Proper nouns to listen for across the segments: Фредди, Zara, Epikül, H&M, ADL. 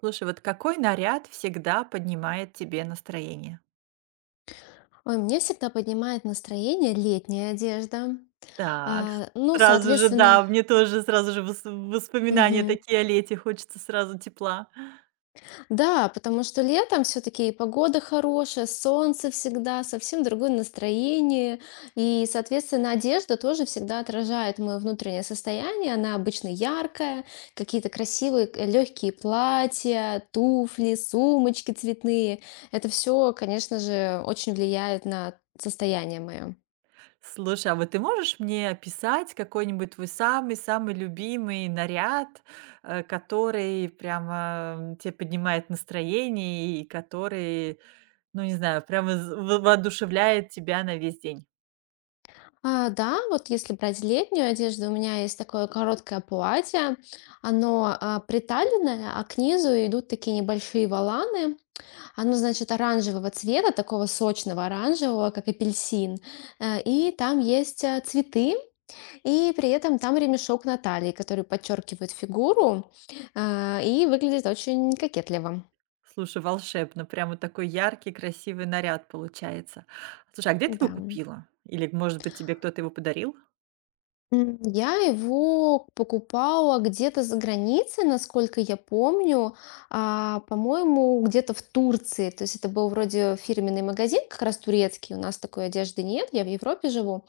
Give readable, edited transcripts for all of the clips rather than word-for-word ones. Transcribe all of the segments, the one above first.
Слушай, вот какой наряд всегда поднимает тебе настроение? Ой, мне всегда поднимает настроение летняя одежда. Так, с Ну, сразу же, соответственно. да, мне тоже сразу же воспоминания Мгм. такие о лете, хочется сразу тепла. Да, потому что летом все-таки и погода хорошая, солнце всегда, совсем другое настроение. И, соответственно, одежда тоже всегда отражает мое внутреннее состояние. Она обычно яркая, какие-то красивые легкие платья, туфли, сумочки цветные. Это все, конечно же, очень влияет на состояние мое. Слушай, а вот ты можешь мне описать какой-нибудь твой самый-самый любимый наряд, который прямо, м, те поднимает настроение и который, ну, не знаю, прямо з во воодушевляет тебя на весь день? Да, вот если брать летнюю одежду, у меня есть такое короткое платье, оно приталенное, а к низу идут такие небольшие валаны. Оно, значит, оранжевого цвета, такого сочного оранжевого, как апельсин. И там есть цветы, и при этом там ремешок на талии, который подчеркивает фигуру, и выглядит очень кокетливо. Слушай, волшебно. Прямо такой яркий, красивый наряд получается. Слушай, а где ты его Да. купила? Или, может быть, тебе кто-то его подарил? Я его покупала где-то за границей, насколько я помню, по-моему, где-то в Турции. То есть это был вроде фирменный магазин, как раз турецкий. У нас такой одежды нет, я в Европе живу.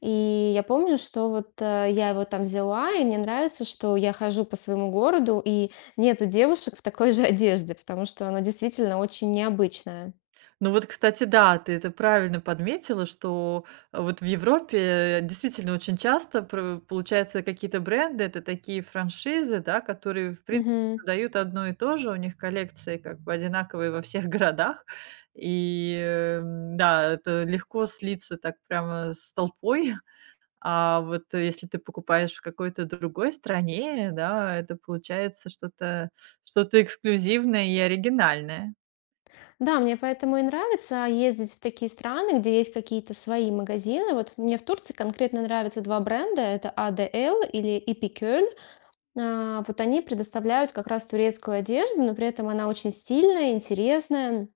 И я помню, что вот я его там взяла, и мне нравится, что я хожу по своему городу, и нету девушек в такой же одежде, потому что оно действительно очень необычное. Ну вот, кстати, да, ты это правильно подметила, что вот в Европе действительно очень часто получается какие-то бренды, это такие франшизы, да, которые, в принципе, Мгм. дают одно и то же, у них коллекции как бы одинаковые во всех городах, и да, это легко слиться так прямо с толпой. А вот если ты покупаешь в какой-то другой стране, да, это получается что-то эксклюзивное и оригинальное. Да, мне поэтому и нравится ездить в такие страны, где есть какие-то свои магазины. Вот мне в Турции конкретно нравятся два бренда, это ADL или Epikül. Вот они предоставляют как раз турецкую одежду, но при этом она очень стильная, интересная.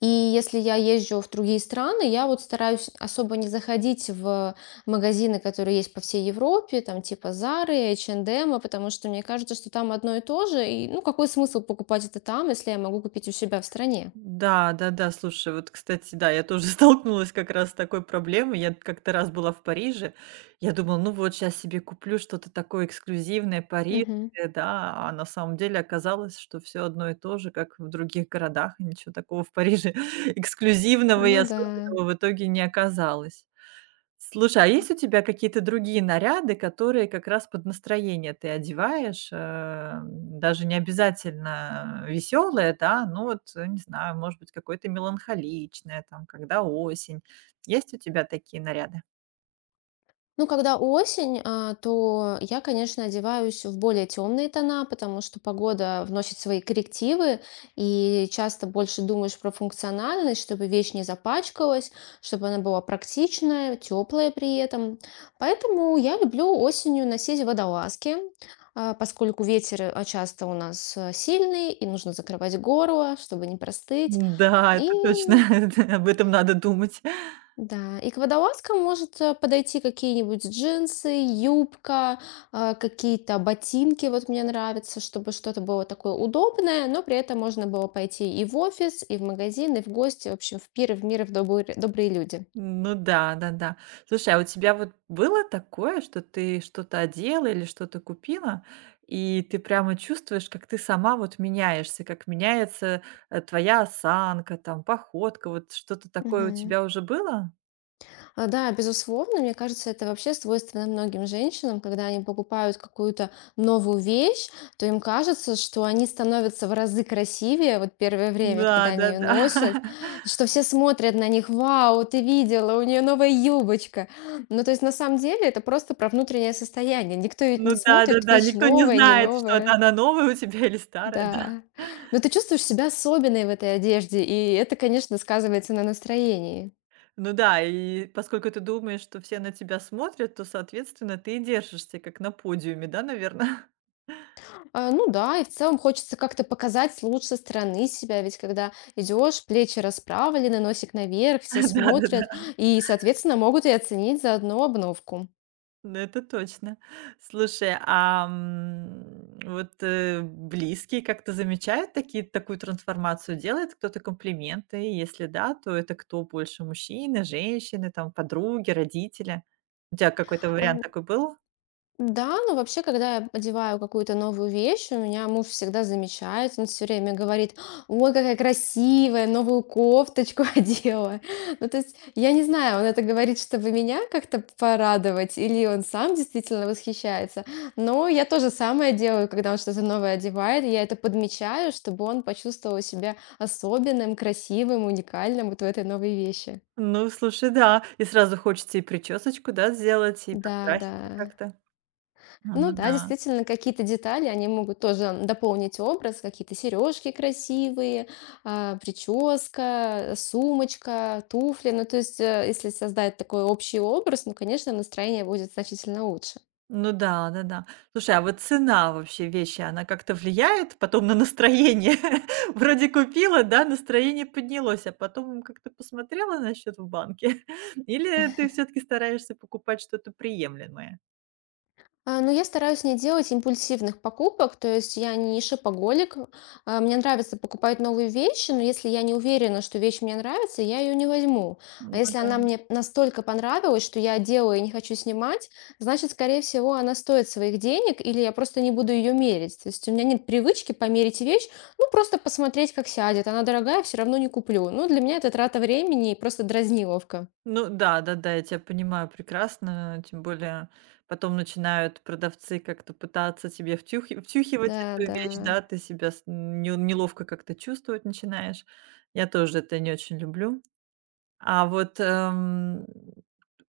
И если я езжу в другие страны, я вот стараюсь особо не заходить в магазины, которые есть по всей Европе, там типа Zara, H&M, потому что мне кажется, что там одно и то же, и ну какой смысл покупать это там, если я могу купить у себя в стране? Да, да-да, слушай, вот, кстати, да, я тоже столкнулась как раз с такой проблемой. Я как-то раз была в Париже, я думала, ну вот сейчас себе куплю что-то такое эксклюзивное, парижское, Мгм. да, а на самом деле оказалось, что все одно и то же, как в других городах, и ничего такого в Париже эксклюзивного и Ну да. особенного в итоге не оказалось. Слушай, а есть у тебя какие-то другие наряды, которые как раз под настроение ты одеваешь? Даже не обязательно веселое, да, ну вот, не знаю, может быть, какое-то меланхоличное, там, когда осень. Есть у тебя такие наряды? Ну, когда осень, то я, конечно, одеваюсь в более темные тона, потому что погода вносит свои коррективы, и часто больше думаешь про функциональность, чтобы вещь не запачкалась, чтобы она была практичная, теплая при этом. Поэтому я люблю осенью носить водолазки, поскольку ветер часто у нас сильный, и нужно закрывать горло, чтобы не простыть. Да, И это точно. Об этом надо думать. Да, и к водолазкам может подойти какие-нибудь джинсы, юбка, какие-то ботинки. Вот мне нравится, чтобы что-то было такое удобное, но при этом можно было пойти и в офис, и в магазин, и в гости, в общем, в пир, и в мир, и в добрые, добрые люди. Ну да, да-да. Слушай, а у тебя вот было такое, что ты что-то одела или что-то купила, и ты прямо чувствуешь, как ты сама вот меняешься, как меняется, твоя осанка, там, походка, вот что-то такое у Мгм. тебя уже было? Да, безусловно, мне кажется, это вообще свойственно многим женщинам, когда они покупают какую-то новую вещь, то им кажется, что они становятся в разы красивее вот первое время, когда Да, они ее да-да. носят, и что все смотрят на них, вау, ты видела, у нее новая юбочка. Ну, то есть на самом деле это просто про внутреннее состояние. Никто ведь Ну не смотрит, да-да-да, вещь никто не новая, не знает, что это новая. она новая у тебя или старая, да. Да. Но ты чувствуешь себя особенной в этой одежде, и это, конечно, сказывается на настроении. Ну да, и поскольку ты думаешь, что все на тебя смотрят, то, соответственно, ты и держишься, как на подиуме, да, наверное. Ну да, и в целом хочется как-то показать с лучшей стороны себя, ведь когда идешь, плечи расправлены, носик наверх, все смотрят Да-да-да. и, соответственно, могут и оценить заодно обновку. Ну, это точно. Слушай, близкие как-то замечают такие такую трансформацию? Делает кто-то комплименты? Если да, то это кто больше? Мужчины, женщины, там, подруги, родители? У тебя какой-то А, вариант такой был? Да, ну вообще, когда я одеваю какую-то новую вещь, у меня муж всегда замечает, он все время говорит, ой, какая красивая, новую кофточку одела. Ну то есть, я не знаю, он это говорит, чтобы меня как-то порадовать, или он сам действительно восхищается. Но я тоже самое делаю, когда он что-то новое одевает, я это подмечаю, чтобы он почувствовал себя особенным, красивым, уникальным вот в этой новой вещи. Ну, слушай, да. И сразу хочется и причесочку, да, сделать, и Да, да. подкраситься как-то. А, ну Ну да, да. действительно, какие-то детали, они могут тоже дополнить образ, какие-то сережки красивые, прическа, сумочка, туфли. Ну, то есть, если создать такой общий образ, ну, конечно, настроение будет значительно лучше. Ну да, да-да. Слушай, а вот цена вообще вещи, она как-то влияет потом на настроение? Вроде купила, да, настроение поднялось, а потом как-то посмотрела на счет в банке? Или ты все-таки стараешься покупать что-то приемлемое? Ну, я стараюсь не делать импульсивных покупок, то есть я не шопоголик. Мне нравится покупать новые вещи, но если я не уверена, что вещь мне нравится, я ее не возьму. Ну А если да. она мне настолько понравилась, что я делаю и не хочу снимать, значит, скорее всего, она стоит своих денег, или я просто не буду ее мерить. То есть у меня нет привычки померить вещь, ну, просто посмотреть, как сядет. Она дорогая, все равно не куплю. Ну, для меня это трата времени и просто дразниловка. Ну да, да-да, я тебя понимаю прекрасно. Тем более потом начинают продавцы как-то пытаться тебе втюхивать Да, эту да. вещь, да, ты себя неловко как-то чувствовать начинаешь. Я тоже это не очень люблю. А вот,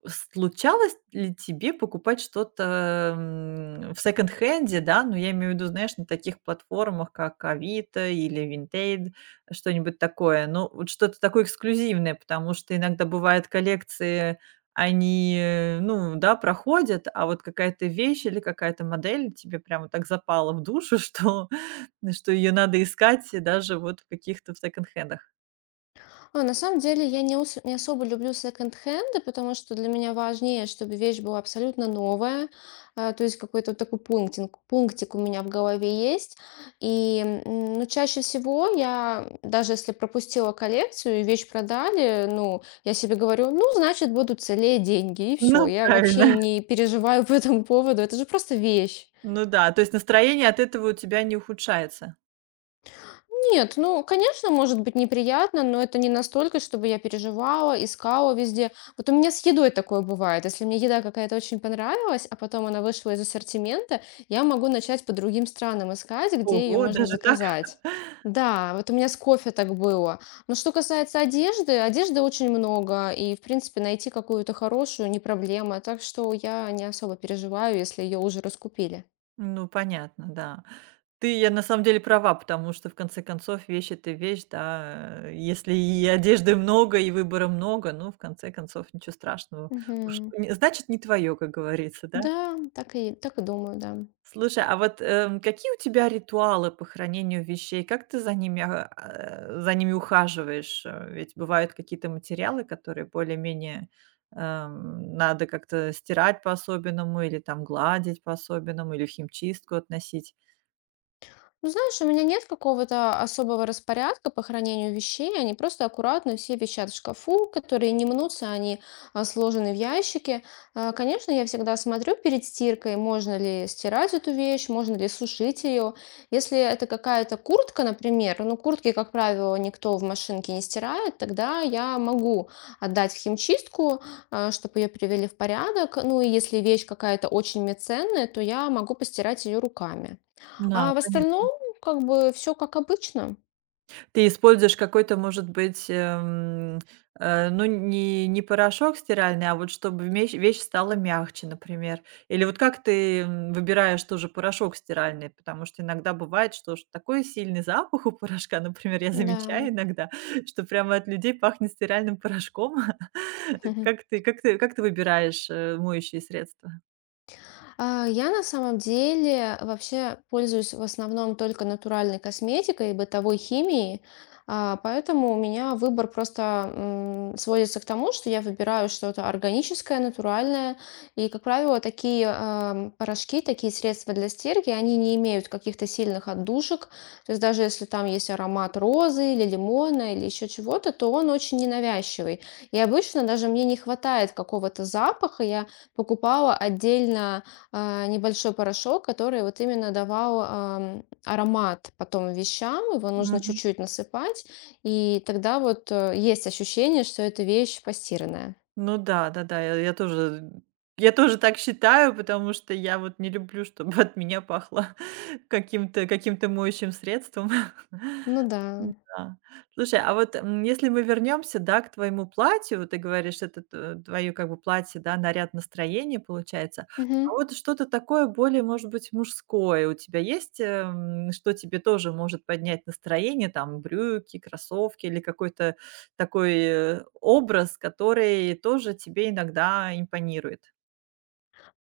случалось ли тебе покупать что-то, в секонд-хенде, да? Ну, я имею в виду, знаешь, на таких платформах, как "Авито" или "Винтейд", что-нибудь такое. Ну, вот что-то такое эксклюзивное, потому что иногда бывают коллекции, они, ну да, проходят, а вот какая-то вещь или какая-то модель тебе прямо так запала в душу, что что ее надо искать даже вот в каких-то в секонд-хендах. На самом деле я не особо люблю секонд-хенды, потому что для меня важнее, чтобы вещь была абсолютно новая. То есть какой-то вот такой пунктик у меня в голове есть. И ну, чаще всего я, даже если пропустила коллекцию и вещь продали, ну, я себе говорю, ну, значит, будут целее деньги, и все. Ну, Я вообще правильно. не переживаю по этому поводу. Это же просто вещь. Ну да, то есть настроение от этого у тебя не ухудшается? Нет, ну, конечно, может быть неприятно, но это не настолько, чтобы я переживала, искала везде. Вот у меня с едой такое бывает. Если мне еда какая-то очень понравилась, а потом она вышла из ассортимента, я могу начать по другим странам искать, где ее Ого, можно даже так? заказать. Да, вот у меня с кофе так было. Но что касается одежды, одежды очень много, и, в принципе, найти какую-то хорошую не проблема, так что я не особо переживаю, если ее уже раскупили. Ну, понятно, да. Ты, я на самом деле права, потому что в конце концов это вещь, да. Если и одежды много, и выбора много, ну, в конце концов, ничего страшного. Уж Мгм. не значит, не твое, как говорится, да? Да, так и думаю, да. Слушай, а вот, какие у тебя ритуалы по хранению вещей? Как ты за ними, за ними ухаживаешь? Ведь бывают какие-то материалы, которые более-менее, надо как-то стирать по-особенному или там гладить по-особенному, или в химчистку относить. Ну, знаешь, у меня нет какого-то особого распорядка по хранению вещей. Они просто аккуратно все вещат в шкафу, которые не мнутся, они сложены в ящике. Конечно, я всегда смотрю перед стиркой, можно ли стирать эту вещь, можно ли сушить ее. Если это какая-то куртка, например, ну, куртки, как правило, никто в машинке не стирает, тогда я могу отдать в химчистку, чтобы ее привели в порядок. Ну, и если вещь какая-то очень мне ценная, то я могу постирать ее руками. Да, А в конечно. остальном, как бы, все как обычно, Ты используешь какой-то, может быть, ну, не порошок стиральный, а вот чтобы меч вещь стала мягче, например. Или вот как ты, выбираешь тоже порошок стиральный? Потому что иногда бывает, что ж такой сильный запах у порошка, например, я да. замечаю иногда, что прямо от людей пахнет стиральным порошком. Как ты как ты как ты выбираешь, моющие средства? Я на самом деле вообще пользуюсь в основном только натуральной косметикой и бытовой химией, поэтому у меня выбор просто сводится к тому, что я выбираю что-то органическое, натуральное, и, как правило, такие порошки, такие средства для стирки, они не имеют каких-то сильных отдушек, то есть даже если там есть аромат розы или лимона или еще чего-то, то он очень ненавязчивый. И обычно даже мне не хватает какого-то запаха, я покупала отдельно небольшой порошок, который вот именно давал аромат потом вещам, его нужно чуть-чуть насыпать, и тогда вот есть ощущение, что эта вещь постиранная. Ну да, да-да, я тоже так считаю, потому что я вот не люблю, чтобы от меня пахло каким-то моющим средством. Ну да. Да. Слушай, а вот, если мы вернемся, да, к твоему платью, ты говоришь, это твоё как бы платье, да, наряд настроения получается. А Мгм. вот что-то такое более, может быть, мужское у тебя есть, что тебе тоже может поднять настроение? Там брюки, кроссовки или какой-то такой, образ, который тоже тебе иногда импонирует?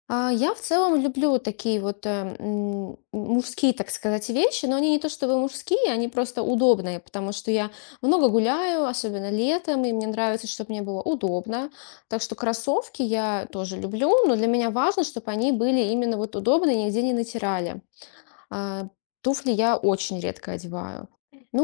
Я в целом люблю такие вот, мужские, так сказать, вещи, но они не то чтобы мужские, они просто удобные, потому что я много гуляю, особенно летом, и мне нравится, чтобы мне было удобно. Так что кроссовки я тоже люблю, но для меня важно, чтобы они были именно вот удобные, нигде не натирали. А, Туфли я очень редко одеваю.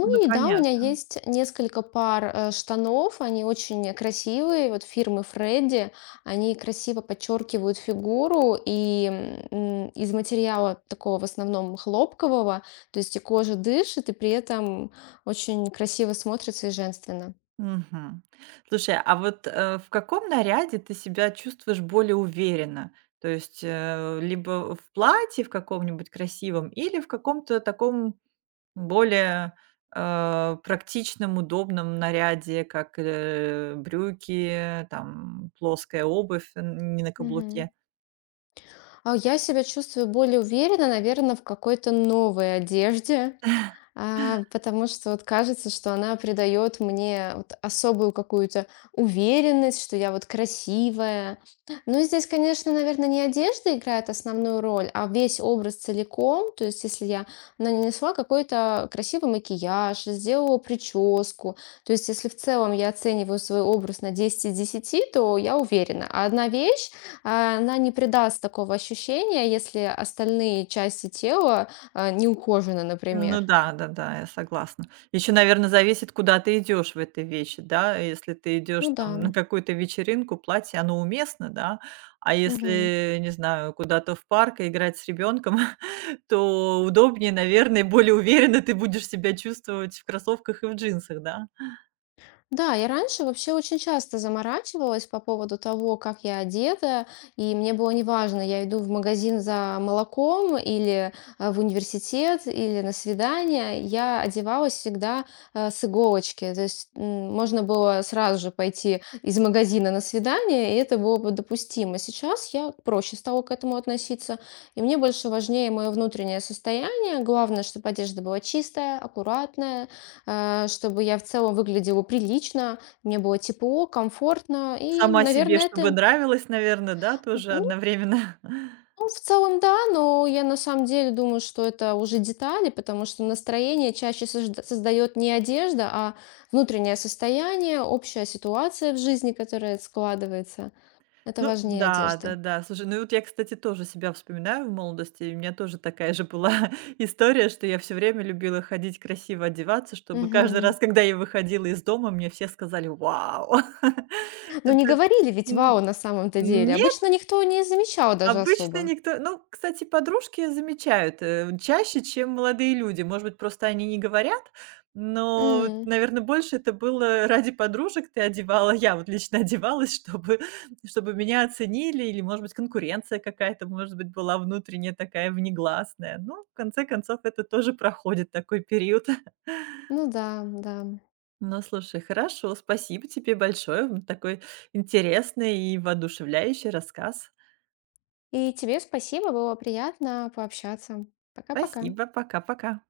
Ну, и да, у меня понятно. есть несколько пар штанов, они очень красивые, вот фирмы Фредди, они красиво подчеркивают фигуру и из материала такого в основном хлопкового, то есть и кожа дышит, и при этом очень красиво смотрится и женственно. Мгм. Слушай, а вот, в каком наряде ты себя чувствуешь более уверенно? То есть, либо в платье в каком-нибудь красивом или в каком-то таком более, практичном, удобном наряде, как, брюки, там плоская обувь, н не на Мгм. каблуке? А я себя чувствую более уверенно, наверное, в какой-то новой одежде. Потому что вот кажется, что она придает мне вот особую какую-то уверенность, что я вот красивая. Ну, здесь, конечно, наверное, не одежда играет основную роль, а весь образ целиком. То есть, если я нанесла какой-то красивый макияж, сделала прическу, то есть, если в целом я оцениваю свой образ на 10 из 10, то я уверена. А одна вещь, она не придаст такого ощущения, если остальные части тела не ухожены, например. Ну да, да-да, я согласна. Еще, наверное, зависит, куда ты идешь в этой вещи, да. Если ты идешь Ну да. там на какую-то вечеринку, платье, оно уместно, да. А Мгм. если, не знаю, куда-то в парк и играть с ребенком, то удобнее, наверное, и более уверенно ты будешь себя чувствовать в кроссовках и в джинсах, да. Да, я раньше вообще очень часто заморачивалась по поводу того, как я одета, и мне было неважно, я иду в магазин за молоком или в университет, или на свидание, я одевалась всегда с иголочки. То есть можно было сразу же пойти из магазина на свидание, и это было бы допустимо. Сейчас я проще стала к этому относиться, и мне больше важнее мое внутреннее состояние. Главное, чтобы одежда была чистая, аккуратная, чтобы я в целом выглядела прилично, мне было тепло, комфортно, и, Сама себе, наверное, чтобы это. нравилось, наверное, да, тоже Ну, одновременно. в целом да, но я на самом деле думаю, что это уже детали, потому что настроение чаще создает не одежда, а внутреннее состояние, общая ситуация в жизни, которая складывается. Это Ну важнее да, одежды. да-да. Слушай, ну и вот я, кстати, тоже себя вспоминаю в молодости. И у меня тоже такая же была история, что я все время любила ходить красиво одеваться, чтобы каждый Мгм. раз, когда я выходила из дома, мне все сказали: "Вау!" Но не Это говорили ведь вау на самом-то деле. н Обычно никто не замечал даже Обычно особо. никто ну, кстати, подружки замечают, чаще, чем молодые люди. Может быть, просто они не говорят, но, М, наверное, больше это было ради подружек ты одевала я вот лично одевалась, чтобы меня оценили или, может быть, конкуренция какая-то, может быть, была внутренняя такая, внегласная. Ну, в конце концов, это тоже проходит, такой период. Ну да, да. Ну, слушай, хорошо, спасибо тебе большое. Такой интересный и воодушевляющий рассказ. И тебе спасибо, было приятно пообщаться. Пока-пока. Спасибо, пока-пока.